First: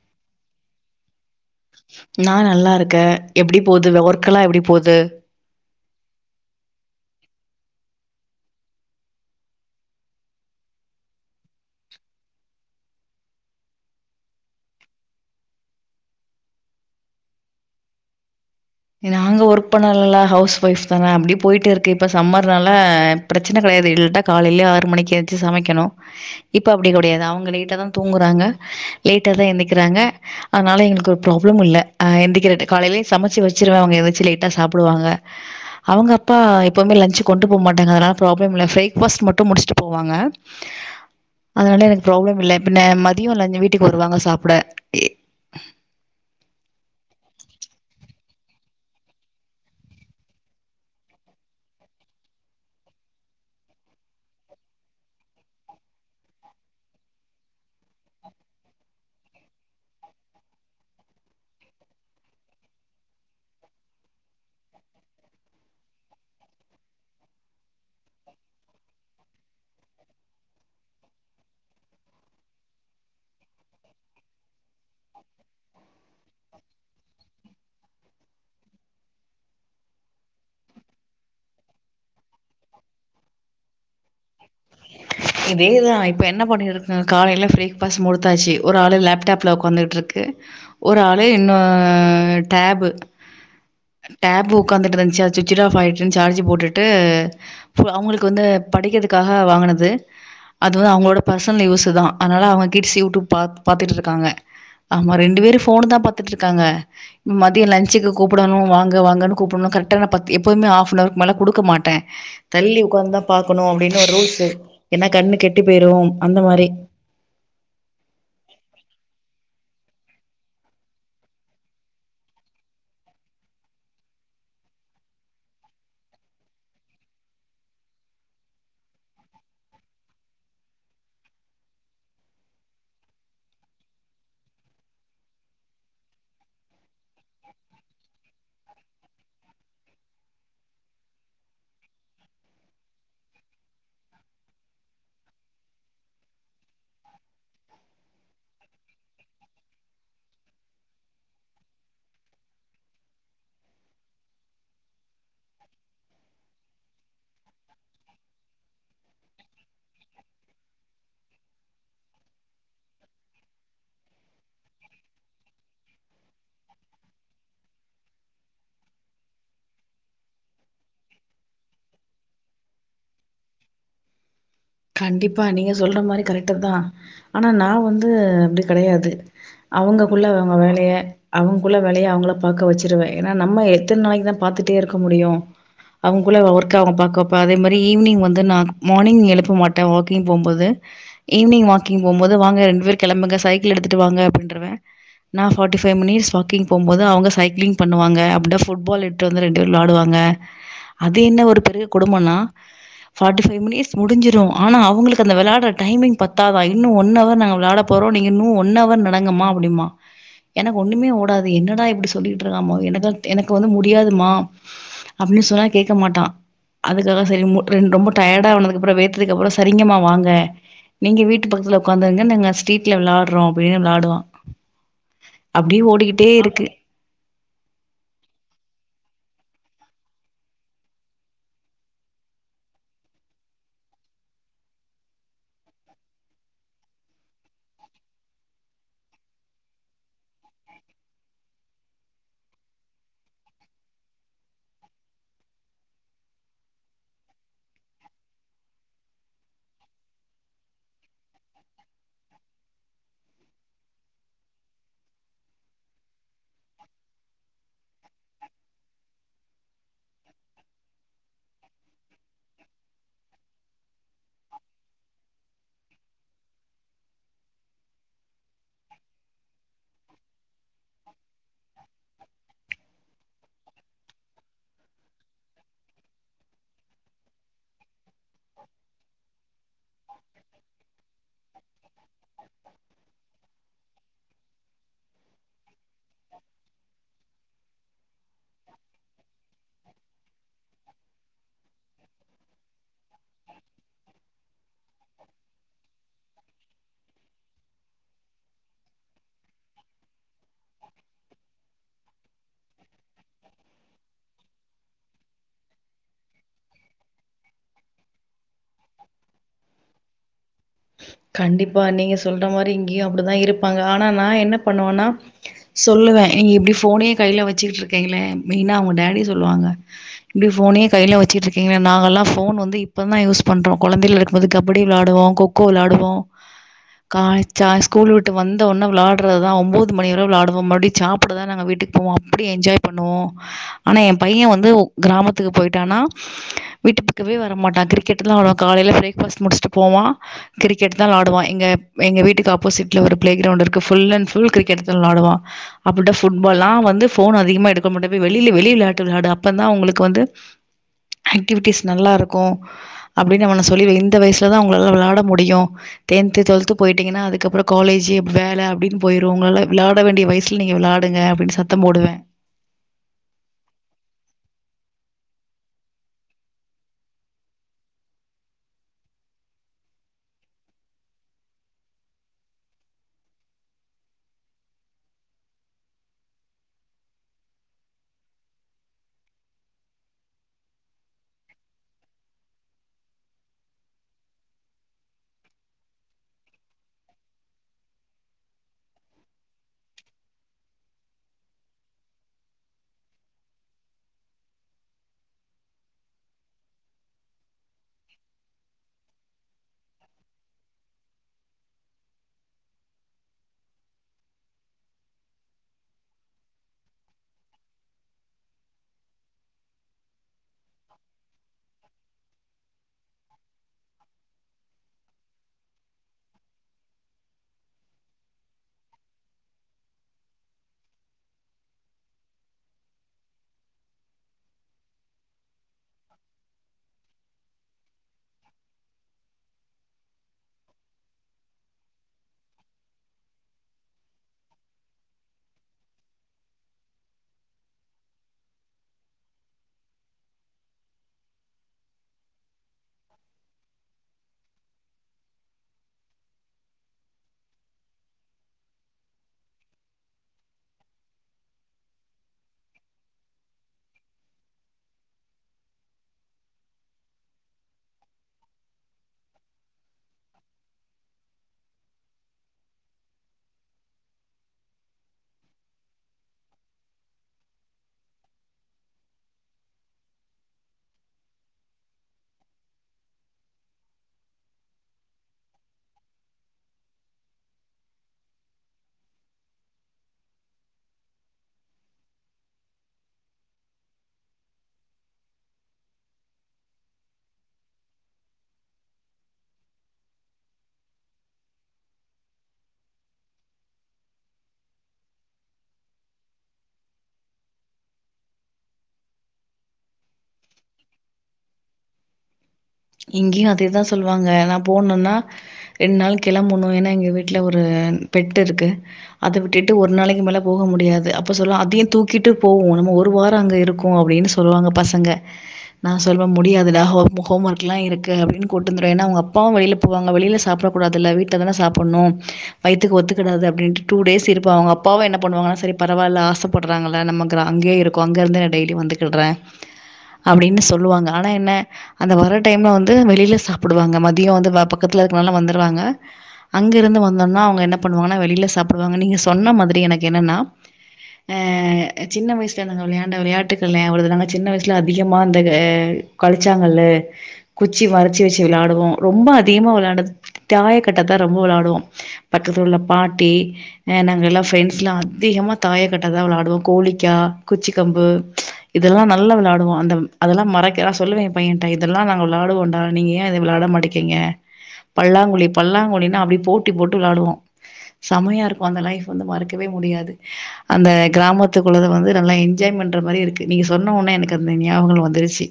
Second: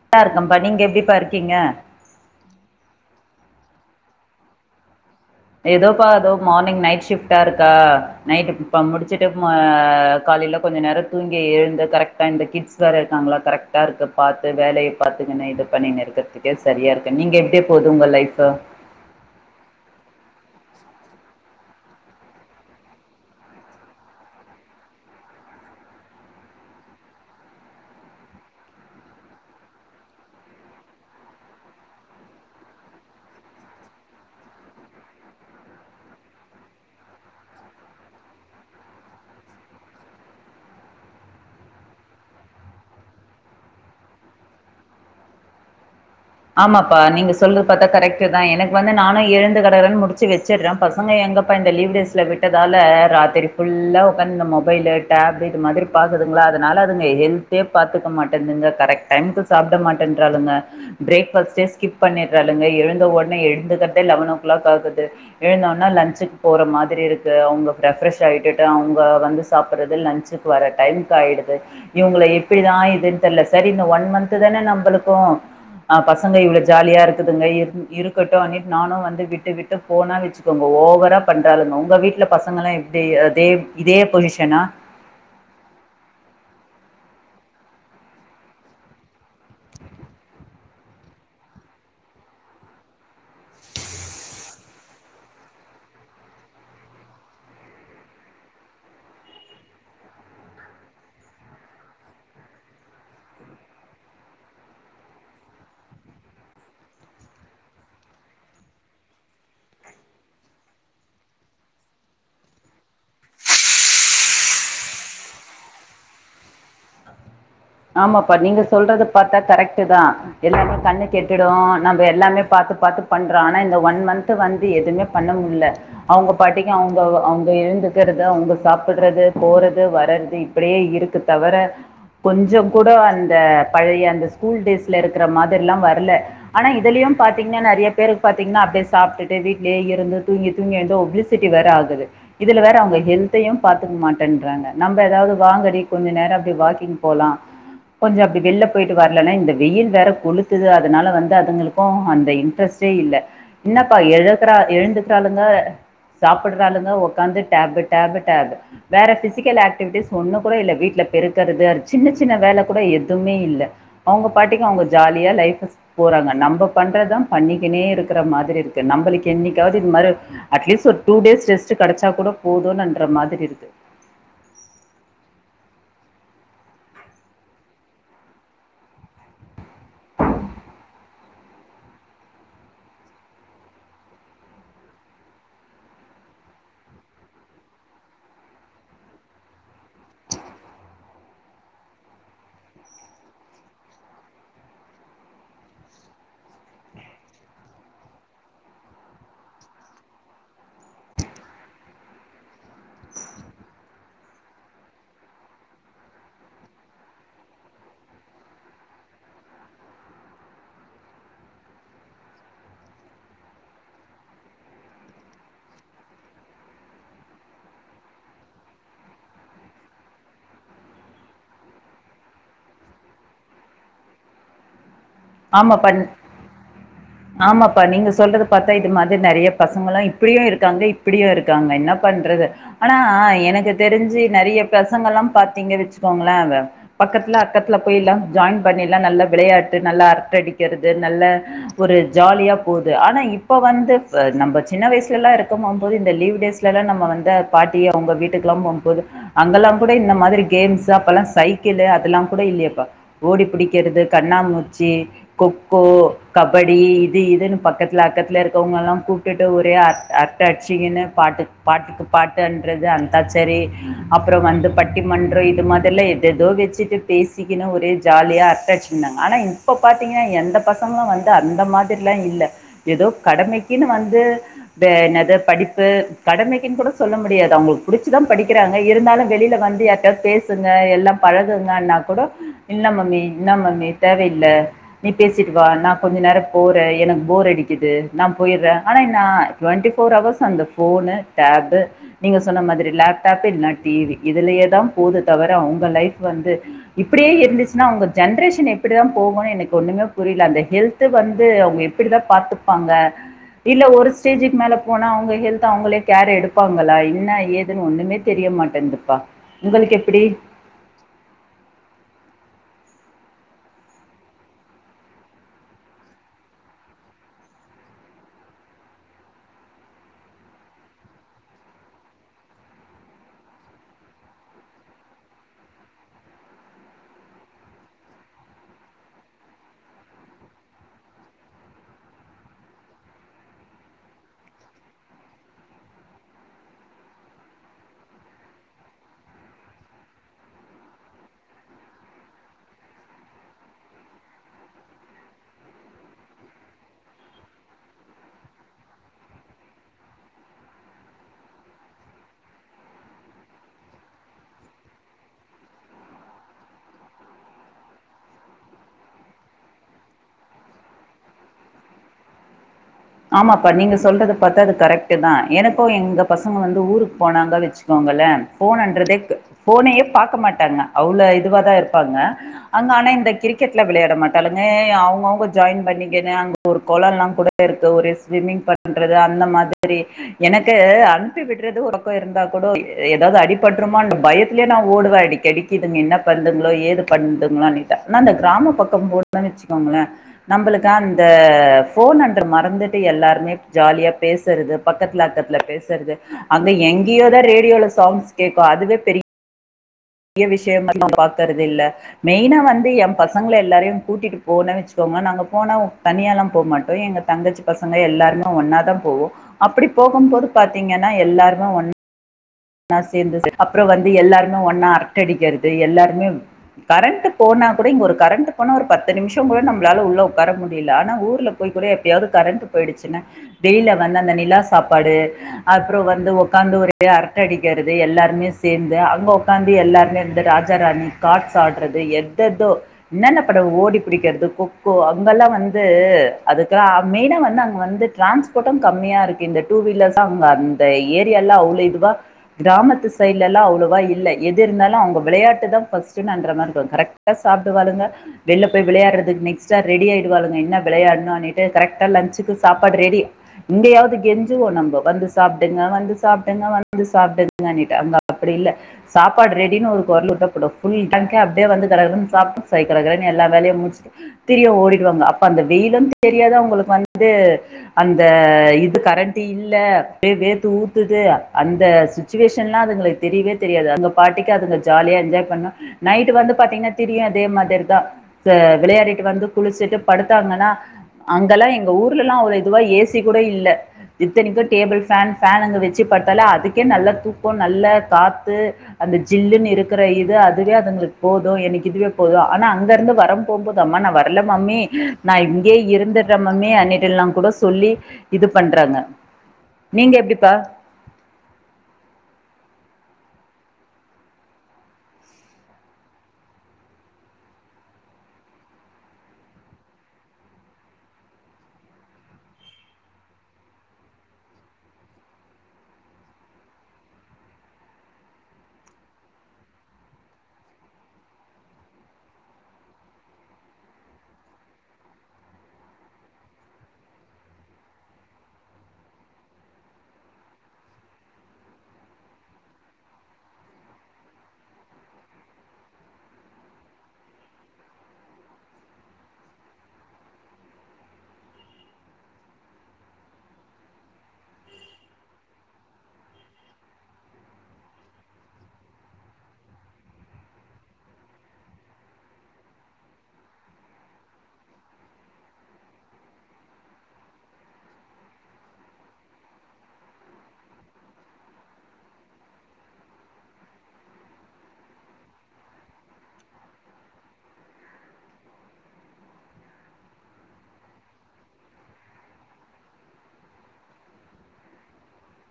நல்லா இருக்கப்பா நீங்க எப்படிப்பா இருக்க நான் நல்லா இருக்கேன் எப்டி போது ஒர்க்கெல்லாம் எப்டி போது ஏதோபா இதோ மார்னிங் நைட் ஷிப்டா இருக்கா நைட் ப்ப முடிச்சிட்டு ஆஹ் காலைல கொஞ்ச நேரம் தூங்கி எழுந்து கரெக்டா இந்த கிட்ஸ் வேற இருக்காங்களா கரெக்டா இருக்கு பாத்து வேலையை பாத்துங்க இது பண்ணி னு இருக்குறதுக்கே சரியா இருக்கு நீங்க எப்படியே போகுது உங்க லைஃப் நாங்க ஒர்க் பண்ணதெல்லாம் ஹவுஸ் ஒய்ஃப் தாங்க அப்படியே போயிட்டு இருக்கு இப்ப சம்மர்னால பிரச்சனை கெடையாது இல்ல காலையிலயே ஆறு மணிக்கு எழுந்ச்சு சமைக்கணும் இப்ப அப்படி கொடையாது அவங்க லேட்டா தான் தூங்குறாங்க லேட்டா தான் எழுந்திரிக்கிறாங்க அதனால எங்களுக்கு ஒரு ப்ராப்ளமும் இல்ல எழுந்திரிக்கரது காலையிலே சமைச்சு வச்சு வச்சிடுவாங்கா ஏதாச்சும் லேட்டா சாப்புடுவாங்க அவங்க அப்பா எப்பவுமே லஞ்ச் கொண்டு போக மாட்டாங்க அதனால ப்ராப்ளமே இல்ல பிரேக்ஃபாஸ்ட் மட்டும் முடிச்சுட்டு போவாங்க அதனால எனக்கு ப்ராப்ளம் இல்ல பின்ன மதியம் லஞ்ச் வீட்டுக்கு வருவாங்க சாப்பிட ஆமாப்பா நீங்க சொல்றது பார்த்தா கரெக்ட் தான் எனக்கு வந்து நானும் எழுந்து கட கடனு முடிச்சு வச்சுடுறேன் பசங்க எங்கப்பா லீவ் டேஸ்ல விட்டதால ராத்திரி புல்லா உட்கார்ந்து இந்த மொபைலு டேபு இது மாதிரி பாக்குதுங்களா அதனால னால அதுங்க ஹெல்தே பாத்துக்க மாட்டேதுங்க கரெக்ட் டைமுக்கு சாப்ட மாட்டேன்றாளுங்க பிரேக்ஃபஸ்டே ஸ்கிப் பண்ணிடுறாளுங்க எழுந்த உடனே எழுந்துகறதே லெவன் ஓ கிளாக் ஆகுது எழுந்தோன லன்ஞ்க்கு போற மாதிரி இருக்கு அவங்க ரெப்ரஷ் ஆகிட்டு அவங்க வந்து சாப்டறது லஞ்சுக்கு வர டைம் [unintelligible] ஆயிடுது இவங்கள எப்படிதா இதுன்னு தெரியல சரி இந்த ஒன் மந்த்த் தான நம்மளுக்கு ஆ பசங்க இவ்ளோ ஜாலியா இருக்குதுங்க இரு இருக்கட்டு அது மேரி நானு வந்து விட்டு விட்டு போனா வச்சுக்கோங்க ஓ ஓவரா பண்றாளுங்க உங்க வீட்டுல பசங்கலா எப்டி அதே இதே பொசிஷனா இதேதா இப்போ என்ன பண்ணிருக்கனு காலையில ப்ரேக்ஃபாஸ்ட் முடுத்தாச்சு ஒரு ஆளு லேப்டாப்பில உக்காந்துட்டுருக்கு ஒரு ஆளு இன்னு டேபு டேப் உக்காந்துட்ருந்துச்சு அது சுவிட்ச்சிடு ஆப் ஆயிடுச்சினு சார்ஜ் போட்டுட்டு அவங்களுக்கு வந்து படிக்கிறதுக்காக வாங்குன து அது வந்து அவங்களோட பர்சனல் யூஸ்சு தா அதனால அவங்க கிட்ஸ் யூட்டூப் பாத் பாத்துட்ருக்காங்க ஆமா ரெண்டு பேரு போனு தா பாத்துட்ருக்காங்க மதிய லஞ்சுக்கு கூப்புடணு வாங்க வாங்கன்னு கூப்புடணு கரெக்ட்ட்டானா பத்தி எப்பவுமே ஹாஃப் நவர் க்கு மேல குடுக்க மாட்டே தள்ளி உக்காந்துதா பாக்கணு அப்டின்னு ஒரு ரூல்ஸ்சு இருக் ஏன்னா கண்ணு கெட்டு பேய்யிரு அந்த மாரி ஆமாப்பா நீங்க சொல்றது பாத்தா கரெக்டு தா எல்லாமே கண்ணு கெட்டுடு நம்ம எல்லாமே பாத் த்து பாத்து பண்றோ ஆனா இந்த ஒன் மந்த் வந்து எதுவுமே பண்ண முல அவங்க பாட்டிக்கு அவங்க அவங்க எழுந்துக்கறது அவங்க சாப்புடறது போறது வர்றது இப்படியே இருக்கு தவர கொஞ்ச கூட அந்த பழைய அந்த ஸ்கூல் டேஸ்ல இருக்கிற மாதிரில்லா வரல ஆனா இதுலயு பா பாத்தீங்கன்னா நெறைய பேருக்கு பாத்தீங்கன்னா அப்டியே சாப்டுட்டு வீட்டுலயே இருந்து தூங்கி தூங்கி வந்து ஒப்ளிசிட்டி வேற ஆகுது இதுல வேற அவங்க ஹெல்தையு பாத்துக்க மாட்டேன்றாங்க நம்ம ஏதாவது வாங்கடி கொஞ்ச நேர அப்டி வாக்கிங் போலா கொஞ்ச அப்டி வெளில போயிட்டு வரலன்னா இந்த வெயில் வேற கொளுத்துது அதனால வந்து அதுங்களுக்கு அந்த இன்ட்ரெஸ்ட் சே இல்ல என்னப்பா எழுக்கறா எழுந்துக்கறாளுங்க சாப்புறாளுங்க உட்காந்து டேபு டேபு டேபு வேற பிசிக்கல் ஆக்டிவிட்டிஸ் ஒன்னு கூட இல்ல வீட்ல பெருக்குறது அர் சின்ன சின்ன வேல கூட எதுவுமே இல்ல அவங்க பாட்டிக்கு அவங்க ஜாலியா லைஃப்ஸ் போறாங்க நம்ம பண்ண றதா பண்ணிக்கினே இருக்குற மாரி இருக்கு நம்மளுக்கு என்னிக்காவது இது மாரி அட்லீஸ் ஒரு டூ டேஸ் ரெஸ்ட்டு கெ கடைச்சா கூட போதும்னு அன்ற மாதிரி இருக்கு கண்டிப்பா நீங்க சொல்ற மாரி கரெக்ட்டு தா ஆனா நா வந்து அப்டி கெடையாது அவங்ககுள்ள அவங்க வேலய அவங்ககுள்ள வேலய அவங்கள பாக்க வச்சுருவே ஏன்னா நம்ம எத்தன நாளைக்கு தா பாத்துட்டு இருக்க முடியு அவங்க குள்ள ஒர்க் அ அவங்க பாக்க வப்ப அதே மாதிரி ஈவினிங் வந்து நா மார்னிங் எழு மாட்ட வாக்கிங் போம்போது ஈவினிங் வாக்கிங் போம் போது வாங்க ரெண்டு பேர் கெளம்புங்க சைக்கிள் எடுத்துட்டு வாங்க அப்படின் விட்ருவே நா ஃபாட்டி பைவ் மினிட்ஸ் வாக்கிங் போம் போது அவங்க சைக்ளிங் பண்ணுவாங்க அப்ற ஃபுட்பால் எடுத்ட்டு வந்து ரெண்டு பேர் விளாடுவாங்க அது என்ன ஒரு பெரிய கொடுமனா ஃபார்ட்டி பைவ் மினிட்ஸ் முடிஞ்சு ஜு ஆனா அவங்களுக்கு அந்த விளாடுற டைமிங் பத்தா தான் இன்னு ஒன் அவர் நாங்க விளாட போறோம் நீங்க இன்னு ஒன் அவர் நடங்க மா மா அப்படிமா எனக்கு ஒண்ணுமே ஓடாது என்னடா இப்படி சொல்லிட்டு இருக்காமோ எனக்கு எனக்கு வந்து முடியாதுமா அப்படின்னு சொன்னா கேக்க மாட்டா அதுக்காக சரி ரெ ரொம்ப டயர்டானதுக்கு அப்புற வே கதுக்கப்பற சரிங்கமா வாங்க நீங்க வீட்டு பக்கத்துல உக்காந்துருங்க நாங்க ஸ்ட்ரீட்ல விளாடுறோ அப்டின்னு விளாடுவா ஆமாப்பன் ஆமாப்பா நீங்க சொல்றது பாத்தா மாதிரி நெறைய பசங்களு இப்டியு இருக்காங்க இப்டியு இருக்காங்க என்ன பண்றது ஆனா எனக்கு தெ தெரிஞ்சு நெறைய பெசங்கல்லா பாத்தீங்க வச்சுக்கோங்களே பக்கத்துல அக்கத்துல போய் எல்லா ஜாயின் பண்ணி ல்லா நல்ல விளையாட்டு நல்லா அர்ட்டடிக்கிறது நல்ல ஒரு ஜாலியா போகுது ஆனா இப்ப வந்து அ நம்ம சின் ன வயசுலல்லா இருக்கம்போம் போது இந்த லீவ டேஸ்லலா நம்ம வந்து பாட்டி அவங்க வீட்டுக்குெல்லா போம்போது அங்கெல்லா அப்படே இந்த மாரி கேம்ஸ்சு அப்பல்லா சைக்கிள் அதெல்லா கூட இல்லையப்பா ஓடி பிடிக்கிறது கண்ணாமூ ச்சி கொக்கோ கபடி இது இதுன்னு பக்கத்துல அக்கத்துல இருக்கவங்கல்லா கூப்ட்டுட்டு ஒரே அர்த் அர்த்த அடிச்சிங்கன்னு பாட்டு பாட்டுக்கு பாட்டுன்றது அந்தா சரி அப்புற வந்து பட்டி மண்ற இது மாதிரல்லா எத ஏதோ வச்சுட்டு பேசிக்கனு ஒரே ஜாலியா அர்ட்டாசின்னாங்க ஆனா இப்ப பாத்தீங்கன்னா எந்த பசங்களு வந்து அந்த மாதிரில்லா இல்ல ஏதோ கடமைக்குன்னு வந்து து என்னது படிப்பு கடமைக்குன் கூட சொல்ல முடியாது அவுங்குளுக்கு பிடிச்சுதா படிக்கிறாங்க இருந்தாலு வெளில வந்து யார்ட்யாவது பேசுங்க எல்லா பழகுங்கனா கூட இல்ல மம்மி இன்ன மம்மி தேவையில் ல நீ பேசிட்டு வா நா கொஞ்ச நேர போற எனக்கு போர் அடிக்குது நா போயிர்ற ஆனா என்னா டுவெண்டி ஃபோர் அவர்ஸ் அந்த ஃபோனு டேபு நீங்க சொன்ன மாதிரி லேப்டாப் இல்னா டி வி இதா இதுலயே தா போது தவிர அவுங்க லைஃப் வந்து இப்படியே இருந்துச்சுனா அவுங்க ஜென்ரேஷன் எப்டி தா போகுனு எனக்கு ஒண்ணுமே புரில அந்த ஹெல்த்து வந்து அவுங்க எப்பிடிதா பாத்துப்பாங்க இல்ல ஒரு ஸ்டேஜுக்கு மேல போனா அவுங்க ஹெல்த் அவுங்களே கேர் எடுப்பாங்களா என்ன ஏதுனு ஒண்ணுமே தெரிய மாட்டேங்துப்பா உங்களுக்கு எப்பிடி கண்டிப்பா நீங்க சொல்ற மாரி இங்கயு அப்டிதா இருப்பாங்க ஆனா நா என்ன பண்ணுவனா சொல் லுவ ஏங் இப்டி ஃபோனயே கைல வச்சுட்ருக்கிங்களே மெய்னா அவுங்க டேடி சொல்வாங்க இப்டி ஃபோனயே கை ல வச்சுட்ருக்கிங்ளே நாங்கலா ஃபோன் வந்து இப்பதா யூஸ் பண்றோம் கொழந்தைல இருக்கும்போது கபடி விளாடுவோ கொக்கோ விளாடு வோ கா சா ஸ்கூல் விட்டு வந்த உடன விளாடுறதுதா ஒம்போது மணி வர விளாடுவோ மறுபடி சாப்பிடதா நாங்க வீட்டுக் கு போவோ அப்பிடி என்ஜாய் பண்ணுவோ ஆனா எம் பைய வந்து கிராமத்துக்கு போய்ட்டானா வீட்டு பக்கமே வர மாட்டா கிரிக்கெட்தா அவ காலைல பிரேக்ஃபாஸ்ட் முடிச்ட்டு போவா கிரிக்கெட்தா விளாடுவா எங்க எங்க வீட்டுக்கு ஆப்போசிட்ல ஒரு ப்ளே கிரவுண்ட் இருக்கு ஃபுல் அன் ஃபுல் கிரிக்கெட்தா விளாடுவா அப்பட்ட ஃபுட்பால்லா வந்து ஃபோன் அதிகமா எடுக்க மாட்டே போய் வெளில வெளி விளாட்டு விளாடு அப்ப தா உங்களுக்கு வந்து ஆக்டிவிட்டிஸ் நல்லா இருக்கு அப்படினு அவன சொல்லி வை இந்த வயசுல தா உங்களால விளாட முடியு டென்த்து டுவெல்த் போயிட்டிங்கனா அதுக்கப்புற காலேஜு வேல அப்டினு போயுரு உங்களால விளாட வேண்டிய வயசுல நீங்க விளாடுங்க அப்படினு சத்தம் போடுவே [inaudible] ஆமாப்பா நீங்க சொல்றது பாத்தா அது கரெக்ட் தா எனக்கு எங்க பசங்க வந்து ஊருக்கு போனாங்க வச்சுக்கோங் களே ஃபோனன்றதே ஃபோனையே பாக்க மாட்டாங்க அவ்ளோ இதுவா தா இருப்பாங்க அங்க ஆ னா இந்த கிரிக்கெட்லா விளையாட மாட்டாளுங்க அவுங்கவுங்க ஜாயின் பண்ணிகினு அங்க ஒரு கொளலா கூட இருக் கு ஒரு ஸ்விம்மிங் பண்றது அந்த மாதிரி எனக்கு அனுப்பி விடுறது ஒருக்க இருந்தா கோட எதாது அடிபட்ருமான் பயத்துலயே நா ஓடுவே அடிக்கடிக்கு இதுங்க என்ன பண்ணுங்ளோ ஏது பண்டுங்ளோனு ஆனா அந்த கிராம பக்கம் போனோன் வச்சுக்கோங்ளே நம்புளுக்கு அந்த ஃபோன் அண் மறந்துட்டு எல்லாருமே ஜாலியா பேசறது பக்கத்துல அக்கத்துல பேசறது அங்க எங்கயோ தா ரேடியோல சாங்ஸ் கேக்கு அதுவே பெரி ய விஷயமா நா பாக்கறதில்ல மெய்னா வந்து எம் பசங்கள எல்லாரையு கூட்டிட்டு போன வச்சுக்கோ நாங்க போன தனியாலா போ மாட்டோ எங்க தங்கச்சி பசங்க எல்லாருமே ஒண்ணா தா போவோ அப்பிடி போ கும்போது பாத்திங்கனா எல்லாருமே ஒண் ணா சேந்துசு அப்புற வந்து எல்லாருமே ஒன்னா அரட்ட அடிக்கிறது எல்லாருமே கரண்ட் போ னா கூட இங்க ஒரு கரண்ட் போன ஒரு பத்து நிமிஷங்கூட நம்மளால உள்ள உக்கார முடில ஆனா ஊர்ல போய் கூட எப்பயாது கரண்ட் போயிடுச்சுனா வெளில வந்து அந்த நிலா சாப்பாடு அப்புற வந்து உக்காந்து ஒரே அர ட்டை அடிக்கிறது எல்லாருமே சேந்து அங்க உக்காந்து எல்லாருமே வந்து ராஜா ராணி கார்ட்ஸ் ஆடறது எ தெதோ என்னன்ன பட ஓடி பிடிக்கிறது கொக்கோ அங்கெல்லா வந்து அதுக்கலா மெய்னா வந்து அங்க வந்து டிரான்ஸ்போர்ட்டு கம்மியா இருக்கு இந்த டூ வீலர்ஸ் அங்க அந்த ஏரியால அவ்ளோ இதுவா கிராமத்து சைடுல எல்லா அவ்ளவா இல்ல எதிருந்தாலு அவுங்க விளையாட்டுதா ஃபர்ஸ்ட் னன்ற மாருக்கு கரெக்டா சாப்டுவாளுங்க வெளில போய் விளையாடுறதுக்கு நெக்ஸ்ட் ஆ ரெடி ஆய்டுவாளுங்க என்ன விளையாடுனன்ட்டு கரெக்டா லன் சுக்கு சாப்பாடு ரெடி இங்கயாது கெஞ்சுவோ நம்ப வந்து சாப்டுங்க வந்து சாப்டுங்க வந் து சாப்டுங்கனிட்டு அங்க அப்படி இல்ல சாப்பாடு ரெடினு ஒரு கொரல் விட்டா போடு ஃபுல் கேங்கே அப்டியே வந்து கடகடன் சாப்ட்டு சரி கடகடன் எல்லா வேலையு முடிச்ட்டு திரியு ஓடிடுவாங்க அப்ப அந்த வெயிலுந் தெரியாது அவுங்களுக் வந்து அந்த இது கரண்ட்டு இல்ல வே வேத்து ஊத்துது அந்த சுச்சுவேஷன்லா அதுங்களுக்கு தெரியவே தெரியாது அங்க பாட்டிக்கு அதுங்க ஜாலியா என்ஜாய் பண்ணு நைட் வந்து பாத்திங்னா திரியு அதே மாதிரி தா விளையாடிட்டு வந்து குளிச்சுட்டு படுத்தாங்கனா அங்க லா எங்க ஊர்லலா அவ்ள இதுவா ஏ சி கூட இல்ல இத்தனிக்கு டேபிள் ஃபேன் ஃபேன் அங்க வச்சு படு தாலே அதுக்கே நல்ல தூக்க நல்ல காத்து அந்த ஜில்லுன்னு இருக்கிற இது அதுவே அதுங்களுக் போது எனக்கு இதுவே போது ஆனா அங்க இருந்து வரம் போம் போது அம்மா நா வரல மம்மி நா இங்கயே இருந்தர் ற மம்மி அன்னைக்கெல்லாங் கூட சொல்லி இது பண்றாங்க நீங்க எப்டிப்பா இங்கியும் அதேதா சொல்வாங்க நா போனுன்னா ரெண்நாள் கெளம்பணும் ஏன்னா எங்க வீட்ல ஒரு பெட் இருக்கு அத விட்டுட்டு ஒரு நாளைக்கு மேல போக முடியாது அப்ப சொல்லு அதயும் தூக்கிட்டு போவோ ஒரு வார அங்க இருக்கும் அப்படின்னு சொல்லுவாங்க பசங்க நா சொல்வ முடியாதுடா ஹோம் ஒர்க் லா இருக்கு அப்படின்னு கூட்வந்துருவேன் ஏன்னா அவங்க அப்பாவும் வெளில போவாங்க வெளில சாப்பிட கூடதுல்ல வீட்ல தான சாப்புட்ணும் வயித்துக்கு ஒத்துக்கடாது அப்படின்ட்டு டூ டேஸ் இருப்பா அவங்க அப்பாவும் என்ன பண்ணுவான்னா சரி பரவால்ல ஆசப்படுறாங்கள நம்ம கிராம ங்கேருக்கோ அங்க இருந்து டெய்லி வந்துட்டுருக்குறே அப்படின்னு சொல்லுவாங்க ஆனா என்ன அந்த வறட் டைம்ல வந்து வெளியில சாப்பிடுவாங்க மதிய வந்து பக்கத்தில இருக்கதால வந்துருவாங்க அங்க இருந்து வந்தோனா அவங்க என்ன பண்ணுவாங்கனா வெளியில சாப்பிடுவாங்க நீங்க சொன்ன மாதிரி எனக்கு என்னன்னா அ சின்ன வயசுல நாங்க விளையாண்ட விளையாட்டுகள்ல்ல அவளது நாங்க சின்ன வயசுல அதிகமா அந்த கழிச்சாங்கல்லு குச்சி வரச்சி வச்சு விளையாடுவோ ரொம்ப அதிகமா விளையாடு தாய கட்ட தா ரொம்ப வெளையாடுவோ பக் தத்துல உள்ள பாட்டி நாங்க எல்லா ஃப்ரெண்ட்ஸ்லா அதிகமாக தாய கட்ட தா வெளயாடுவோ கோழிக்கா குச்சி கம்பு இதெல்லா நல்லா விளையாடுவோ அந்த அதெல்லா மறக்கா சொல்லுவே எ பையன்ட இதெல்லா நா வெளாடுவோண்டா நீங்க ஏ அத வெளாட மாட்டிக்கீங்க பல்லாங்குழி பல்லாங்குழினா அப்படி போட்டி போட்டு வெளாடுவோ செம்மையா இருக்கு அந்த லைஃப் வந்து மறக்கவே முடியாது அந்த கிராமத்துக்குள்ளத வந்து நல்லா என்ஜாய் பண்ற மாரி இருக்கு நீங்க சொன்ன ஒனே எனக்கு அந்த ஞாபக வந்துருச்சு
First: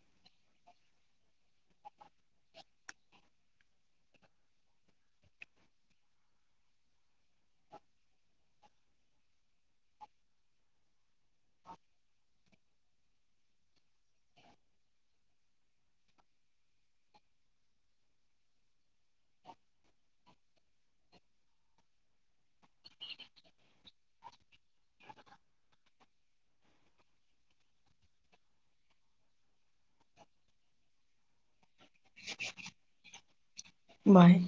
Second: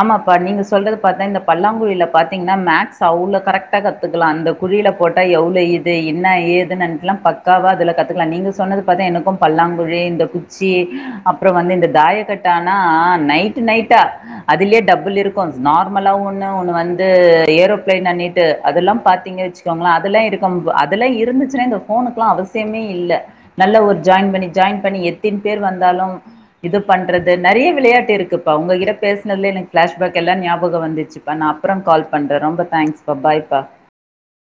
ஆமாப்பா நீங்க சொல்றது பாத்தா இந்த பல்லாங்குழில பாத்தீங்னா மேக்ஸ் அவ்ளோ கரெக்டா கத்துக்கலா அந்த கு ழில போட்டா எவ்ளோ ஈசி என்ன ஏதுன்னுல பக்காவா அதுல கத்துக்கலா நீங்க சொன்னது பாத்தா எனக்கும் பல்லாங் குழி இந்த குச்சி அப்றோ வந்து இந்த தாயக்கட்டானா நைட்டு நைட்டா அதுலே டபுள் இருக்கு நார்மலா ஒண்ணு ஒண்ணு வந்து ஏரோப்பிளைன் அண்ணிட்டு அதெல்லா பாத்தீங்க வச்சுகோங்களே அதெல்லா இருக்கம் அதெல்லா இருந்துச்சு இந்த போனுகுலா அவசியமே இல்ல நல்ல ஒரு ஜாயின் பண்ணி ஜாயின் பண்ணி எத்தின் பேர் வந்தாலும் இது பண்றது நெறைய விளையாட்டு இருக்குப்பா உங்ககிட்ட பேச அது எனக்கு கிளாஷ்பாக் எல்லா ஞாபக வந்துச்சுப்பா நா அப்புற கால் பண்றே ரொம்ப தேங்க்ஸ் பா பாய் பா பாய்